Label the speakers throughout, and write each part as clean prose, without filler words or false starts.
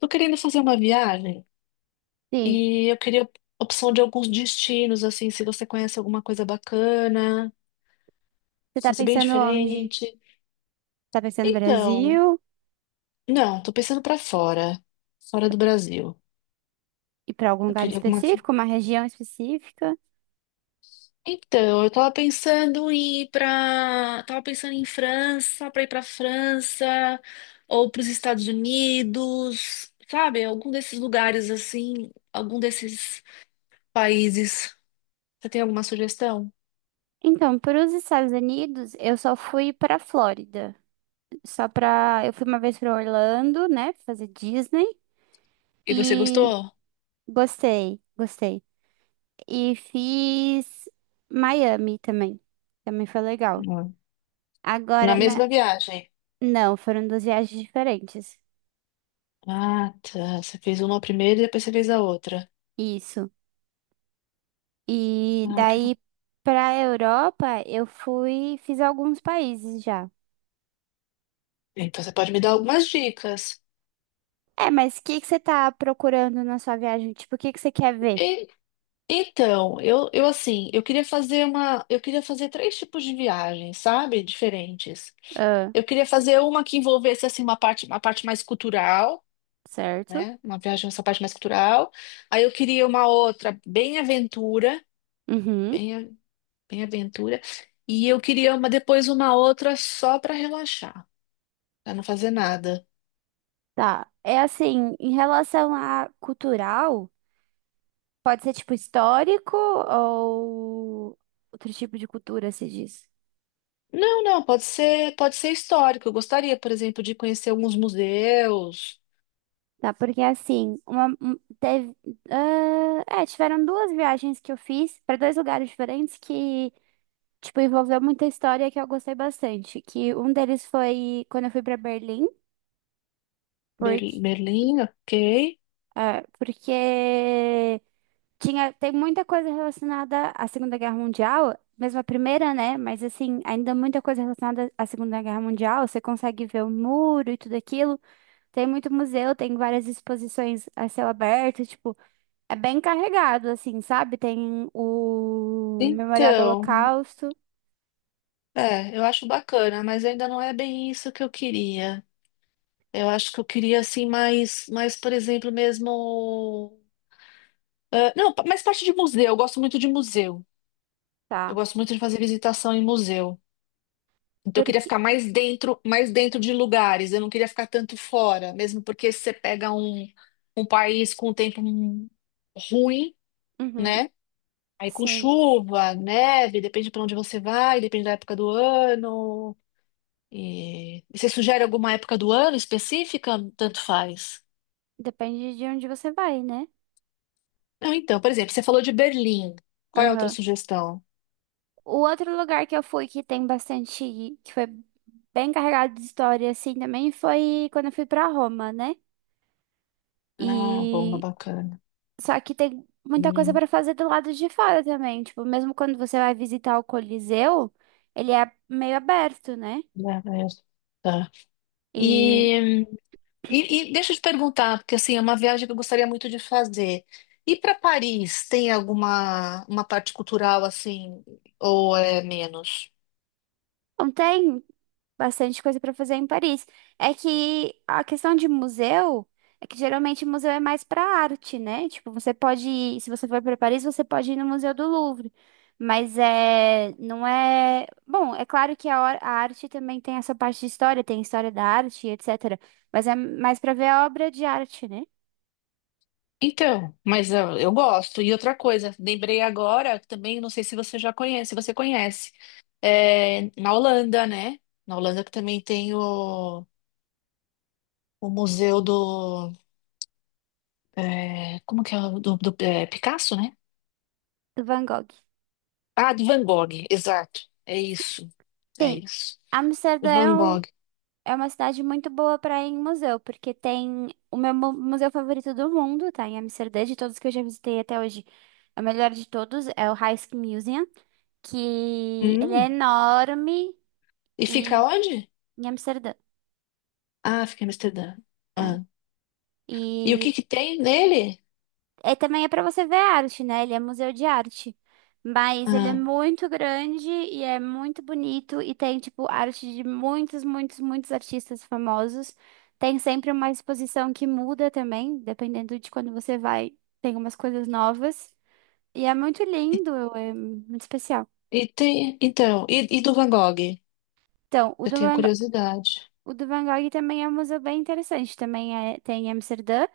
Speaker 1: Tô querendo fazer uma viagem
Speaker 2: Sim.
Speaker 1: e eu queria opção de alguns destinos, assim, se você conhece alguma coisa bacana,
Speaker 2: Você
Speaker 1: se
Speaker 2: tá
Speaker 1: fosse bem
Speaker 2: pensando onde?
Speaker 1: diferente.
Speaker 2: Tá pensando no
Speaker 1: Então,
Speaker 2: Brasil?
Speaker 1: não, tô pensando pra fora, fora do Brasil.
Speaker 2: E para algum
Speaker 1: Eu
Speaker 2: lugar
Speaker 1: queria alguma.
Speaker 2: específico, uma região específica?
Speaker 1: Então, eu tava pensando em ir pra. Tava pensando em França, pra ir pra França ou pros Estados Unidos, sabe? Algum desses lugares assim, algum desses países. Você tem alguma sugestão?
Speaker 2: Então, para os Estados Unidos, eu só fui para Flórida. Só para, eu fui uma vez para Orlando, né, fazer Disney
Speaker 1: E você
Speaker 2: e
Speaker 1: gostou?
Speaker 2: gostei, gostei. E fiz Miami também. Também foi legal.
Speaker 1: Na
Speaker 2: Agora, na...
Speaker 1: mesma viagem.
Speaker 2: não, foram duas viagens diferentes.
Speaker 1: Ah, tá. Você fez uma primeiro e depois você fez a outra.
Speaker 2: Isso. E
Speaker 1: Ah, que bom.
Speaker 2: daí pra Europa eu fui, fiz alguns países já.
Speaker 1: Então você pode me dar algumas dicas.
Speaker 2: É, mas o que que você tá procurando na sua viagem? Tipo, o que que você quer ver?
Speaker 1: E- então, eu assim, eu queria fazer uma, eu queria fazer três tipos de viagens, sabe? Diferentes.
Speaker 2: Ah,
Speaker 1: Eu queria fazer uma que envolvesse assim uma parte mais cultural,
Speaker 2: certo.
Speaker 1: né? Uma viagem nessa parte mais cultural. Aí eu queria uma outra bem aventura,
Speaker 2: Uhum.
Speaker 1: bem, bem aventura. E eu queria uma depois uma outra só para relaxar, para não fazer nada.
Speaker 2: Tá. É assim, em relação a cultural, pode ser tipo histórico ou outro tipo de cultura, se diz.
Speaker 1: Não, não, pode ser histórico. Eu gostaria, por exemplo, de conhecer alguns museus.
Speaker 2: Tá, porque assim, uma, um- teve, tiveram duas viagens que eu fiz para dois lugares diferentes que tipo, envolveu muita história que eu gostei bastante. Que um deles foi quando eu fui pra Berlim, porque,
Speaker 1: Berlim, ok.
Speaker 2: porque tinha, tem muita coisa relacionada à Segunda Guerra Mundial, mesmo a primeira, né? Mas assim, ainda muita coisa relacionada à Segunda Guerra Mundial. Você consegue ver o muro e tudo aquilo. Tem muito museu, tem várias exposições a céu aberto, tipo, é bem carregado, assim, sabe? Tem o Memorial do
Speaker 1: Então,
Speaker 2: Holocausto,
Speaker 1: é, eu acho bacana, mas ainda não é bem isso que eu queria. Eu acho que eu queria, assim, mais, mais, por exemplo, mesmo. Ah, não, mais parte de museu. Eu gosto muito de museu. Eu
Speaker 2: tá?
Speaker 1: gosto muito de fazer visitação em museu. Então, eu queria
Speaker 2: Porque.
Speaker 1: ficar mais dentro de lugares. Eu não queria ficar tanto fora, mesmo porque se você pega um, um país com um tempo ruim,
Speaker 2: Uhum,
Speaker 1: né? Aí com
Speaker 2: sim.
Speaker 1: chuva, neve, depende para onde você vai, depende da época do ano. E você sugere alguma época do ano específica? Tanto faz.
Speaker 2: Depende de onde você vai, né?
Speaker 1: Não, então, por exemplo, você falou de Berlim. Qual é a outra
Speaker 2: Aham.
Speaker 1: sugestão?
Speaker 2: O outro lugar que eu fui que tem bastante, que foi bem carregado de história assim também foi quando eu fui pra Roma, né?
Speaker 1: Ah, Roma,
Speaker 2: E
Speaker 1: bacana.
Speaker 2: só que tem muita coisa
Speaker 1: Hum,
Speaker 2: pra fazer do lado de fora também, tipo, mesmo quando você vai visitar o Coliseu, ele é meio aberto, né?
Speaker 1: né, né, tá.
Speaker 2: E
Speaker 1: E e, e deixa eu te perguntar, porque assim, é uma viagem que eu gostaria muito de fazer. E para Paris, tem alguma uma parte cultural assim, ou é menos?
Speaker 2: não, tem bastante coisa para fazer em Paris. É que a questão de museu é que geralmente museu é mais para arte, né? Tipo, você pode ir, se você for para Paris, você pode ir no Museu do Louvre. Mas é, não é. Bom, é claro que a, hor- a arte também tem essa parte de história, tem história da arte, etc. Mas é mais para ver a obra de arte, né?
Speaker 1: Então, mas eu gosto. E outra coisa, lembrei agora, também não sei se você já conhece, se você conhece, é, na Holanda, né? Na Holanda que também tem o museu do, é, como que é, do, do é, Picasso, né?
Speaker 2: Do Van Gogh.
Speaker 1: Ah, de Van Gogh, exato. É isso, é
Speaker 2: Tem.
Speaker 1: isso. Van
Speaker 2: Amsterdã
Speaker 1: Gogh.
Speaker 2: é uma cidade muito boa para ir em museu, porque tem o meu mu- museu favorito do mundo, tá? Em Amsterdã, de todos que eu já visitei até hoje. É o melhor de todos, é o Rijksmuseum, que ele é
Speaker 1: Hum.
Speaker 2: enorme
Speaker 1: E fica
Speaker 2: e
Speaker 1: onde?
Speaker 2: em Amsterdã.
Speaker 1: Ah, fica em Amsterdã. Ah. E o
Speaker 2: É.
Speaker 1: que que tem nele?
Speaker 2: É, também é para você ver arte, né? Ele é museu de arte. Mas ele é
Speaker 1: Ah.
Speaker 2: muito grande e é muito bonito e tem, tipo, arte de muitos, muitos, muitos artistas famosos. Tem sempre uma exposição que muda também, dependendo de quando você vai, tem umas coisas novas. E é muito
Speaker 1: E,
Speaker 2: lindo, é muito especial.
Speaker 1: e tem, então, e do Van Gogh?
Speaker 2: Então, o
Speaker 1: Eu
Speaker 2: do
Speaker 1: tenho
Speaker 2: Van, Go-
Speaker 1: curiosidade.
Speaker 2: o do Van Gogh também é um museu bem interessante. Também é, tem em Amsterdã.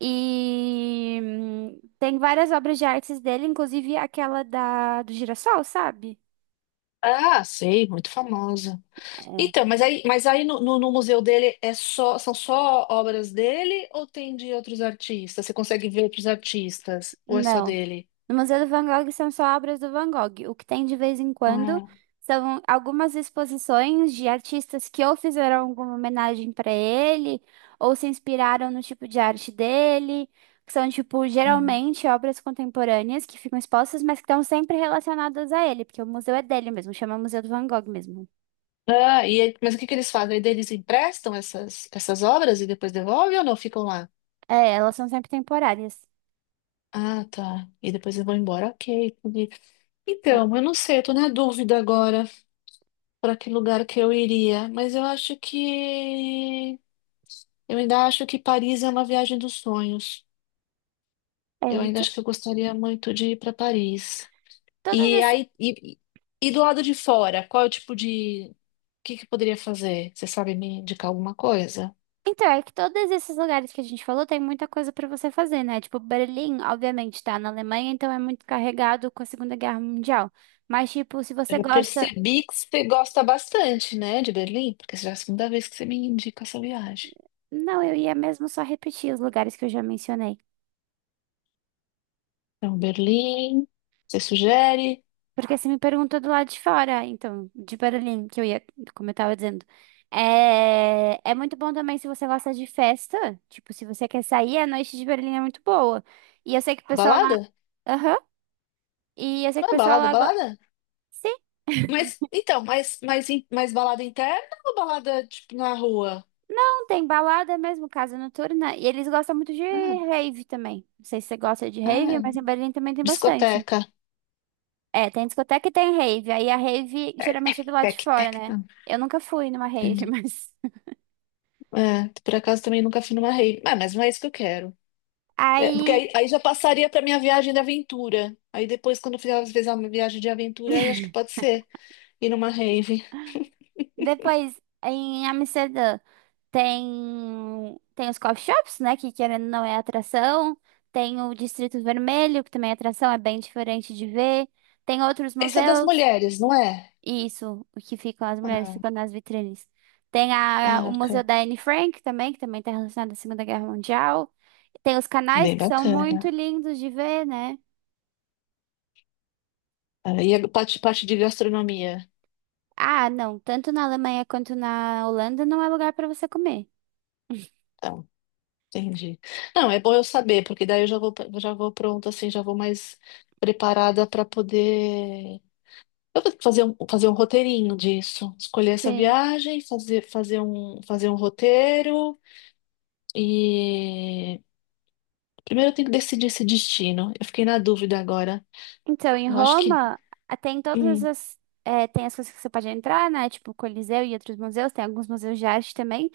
Speaker 2: E tem várias obras de artes dele, inclusive aquela da, do girassol, sabe?
Speaker 1: Ah, sei, muito famosa.
Speaker 2: É.
Speaker 1: Então, mas aí no museu dele é só, são só obras dele ou tem de outros artistas? Você consegue ver outros artistas? Ou é só
Speaker 2: Não.
Speaker 1: dele?
Speaker 2: No Museu do Van Gogh são só obras do Van Gogh. O que tem de vez em quando
Speaker 1: Ah,
Speaker 2: são algumas exposições de artistas que ou fizeram alguma homenagem para ele, ou se inspiraram no tipo de arte dele, que são, tipo,
Speaker 1: hum.
Speaker 2: geralmente obras contemporâneas que ficam expostas, mas que estão sempre relacionadas a ele, porque o museu é dele mesmo, chama Museu do Van Gogh mesmo.
Speaker 1: Ah, e, aí, mas o que que eles fazem? Aí eles emprestam essas, essas obras e depois devolvem ou não ficam lá?
Speaker 2: É, elas são sempre temporárias.
Speaker 1: Ah, tá. E depois eu vou embora. Ok. Entendi. Então, eu não sei, eu tô na dúvida agora para que lugar que eu iria, mas eu acho que eu ainda acho que Paris é uma viagem dos sonhos.
Speaker 2: É,
Speaker 1: Eu ainda
Speaker 2: então,
Speaker 1: acho que eu gostaria muito de ir para Paris.
Speaker 2: todas
Speaker 1: E
Speaker 2: ess-
Speaker 1: aí e do lado de fora, qual é o tipo de o que que eu poderia fazer? Você sabe me indicar alguma coisa?
Speaker 2: então, é que todos esses lugares que a gente falou tem muita coisa pra você fazer, né? Tipo, Berlim, obviamente, tá na Alemanha, então é muito carregado com a Segunda Guerra Mundial. Mas, tipo, se
Speaker 1: Eu
Speaker 2: você
Speaker 1: já
Speaker 2: gosta.
Speaker 1: percebi que você gosta bastante, né, de Berlim, porque já é a segunda vez que você me indica essa viagem.
Speaker 2: Não, eu ia mesmo só repetir os lugares que eu já mencionei.
Speaker 1: Então, Berlim, você sugere?
Speaker 2: Porque você me perguntou do lado de fora, então, de Berlim, que eu ia, como eu tava dizendo. É, é muito bom também se você gosta de festa. Tipo, se você quer sair, a noite de Berlim é muito boa. E eu sei que o pessoal lá.
Speaker 1: Balada?
Speaker 2: Aham. E eu sei que o
Speaker 1: Não é
Speaker 2: pessoal
Speaker 1: balada,
Speaker 2: lá. Go-
Speaker 1: balada?
Speaker 2: sim.
Speaker 1: Mas, então, mas, mas balada interna ou balada, tipo, na rua?
Speaker 2: Tem balada mesmo, casa noturna. E eles gostam muito de
Speaker 1: Ah,
Speaker 2: rave também. Não sei se você gosta de
Speaker 1: ah,
Speaker 2: rave, mas em Berlim também tem bastante.
Speaker 1: discoteca.
Speaker 2: É, tem discoteca e tem rave. Aí a rave
Speaker 1: É, tec,
Speaker 2: geralmente é do lado de
Speaker 1: tec,
Speaker 2: fora,
Speaker 1: tec.
Speaker 2: né?
Speaker 1: Não,
Speaker 2: Eu nunca fui numa rave,
Speaker 1: entendi.
Speaker 2: mas.
Speaker 1: É, por acaso também nunca fui numa rave. Ah, mas não é isso que eu quero. É, porque
Speaker 2: Aí
Speaker 1: aí, aí já passaria pra minha viagem de aventura. Aí depois, quando eu fizer, às vezes, uma viagem de aventura, aí acho que pode ser ir numa rave.
Speaker 2: depois em Amsterdã tem os coffee shops, né? Que querendo ou não é atração. Tem o Distrito Vermelho, que também é atração, é bem diferente de ver. Tem outros
Speaker 1: Essa é das
Speaker 2: museus.
Speaker 1: mulheres, não é?
Speaker 2: Isso, o que ficam, as mulheres
Speaker 1: Ah,
Speaker 2: ficam nas vitrines. Tem a, o
Speaker 1: ah,
Speaker 2: Museu
Speaker 1: ok.
Speaker 2: da Anne Frank também, que também está relacionado à Segunda Guerra Mundial. Tem os canais
Speaker 1: Bem
Speaker 2: que são muito
Speaker 1: bacana.
Speaker 2: lindos de ver, né?
Speaker 1: Ah, e a parte, parte de gastronomia.
Speaker 2: Ah, não, tanto na Alemanha quanto na Holanda não é lugar para você comer.
Speaker 1: Então, entendi. Não, é bom eu saber, porque daí eu já vou pronta, assim, já vou mais preparada para poder. Eu vou fazer um roteirinho disso. Escolher essa
Speaker 2: Sim.
Speaker 1: viagem, fazer, fazer um roteiro e. Primeiro eu tenho que decidir esse destino. Eu fiquei na dúvida agora.
Speaker 2: Então, em
Speaker 1: Eu acho que.
Speaker 2: Roma, ah, tem todas
Speaker 1: hum,
Speaker 2: essas. Tem as coisas que você pode entrar, né? Tipo o Coliseu e outros museus. Tem alguns museus de arte também.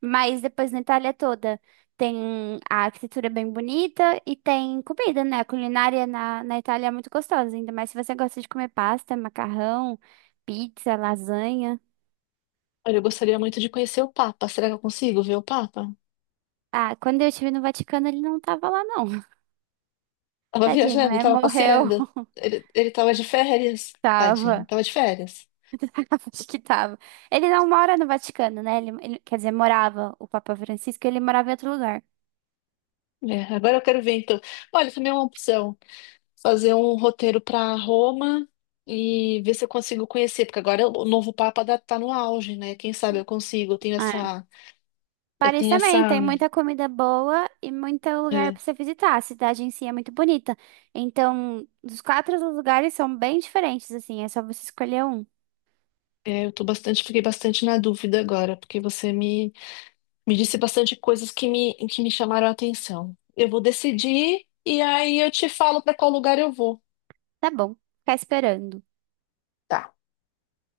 Speaker 2: Mas depois na Itália toda tem a arquitetura bem bonita e tem comida, né? A culinária na, na Itália é muito gostosa, ainda mais se você gosta de comer pasta, macarrão, pizza, lasanha.
Speaker 1: olha, eu gostaria muito de conhecer o Papa. Será que eu consigo ver o Papa?
Speaker 2: Ah, quando eu estive no Vaticano, ele não tava lá, não.
Speaker 1: Tava
Speaker 2: Tadinho,
Speaker 1: viajando,
Speaker 2: né?
Speaker 1: tava
Speaker 2: Morreu.
Speaker 1: passeando. Ele tava de férias, tadinho,
Speaker 2: Tava.
Speaker 1: tava de férias.
Speaker 2: Acho que tava. Ele não mora no Vaticano, né? Ele- quer dizer, morava o Papa Francisco, ele morava em outro lugar.
Speaker 1: É, agora eu quero ver então. Olha, também é uma opção. Fazer um roteiro para Roma e ver se eu consigo conhecer, porque agora o novo Papa tá no auge, né? Quem sabe eu consigo.
Speaker 2: Ah,
Speaker 1: Eu
Speaker 2: Paris
Speaker 1: tenho essa,
Speaker 2: também tem muita comida boa e muito lugar
Speaker 1: é,
Speaker 2: pra você visitar. A cidade em si é muito bonita. Então, os quatro lugares são bem diferentes, assim. É só você escolher um.
Speaker 1: é, eu tô bastante, fiquei bastante na dúvida agora, porque você me, me disse bastante coisas que me chamaram a atenção. Eu vou decidir e aí eu te falo para qual lugar eu vou.
Speaker 2: Tá bom, ficar esperando.
Speaker 1: Tá.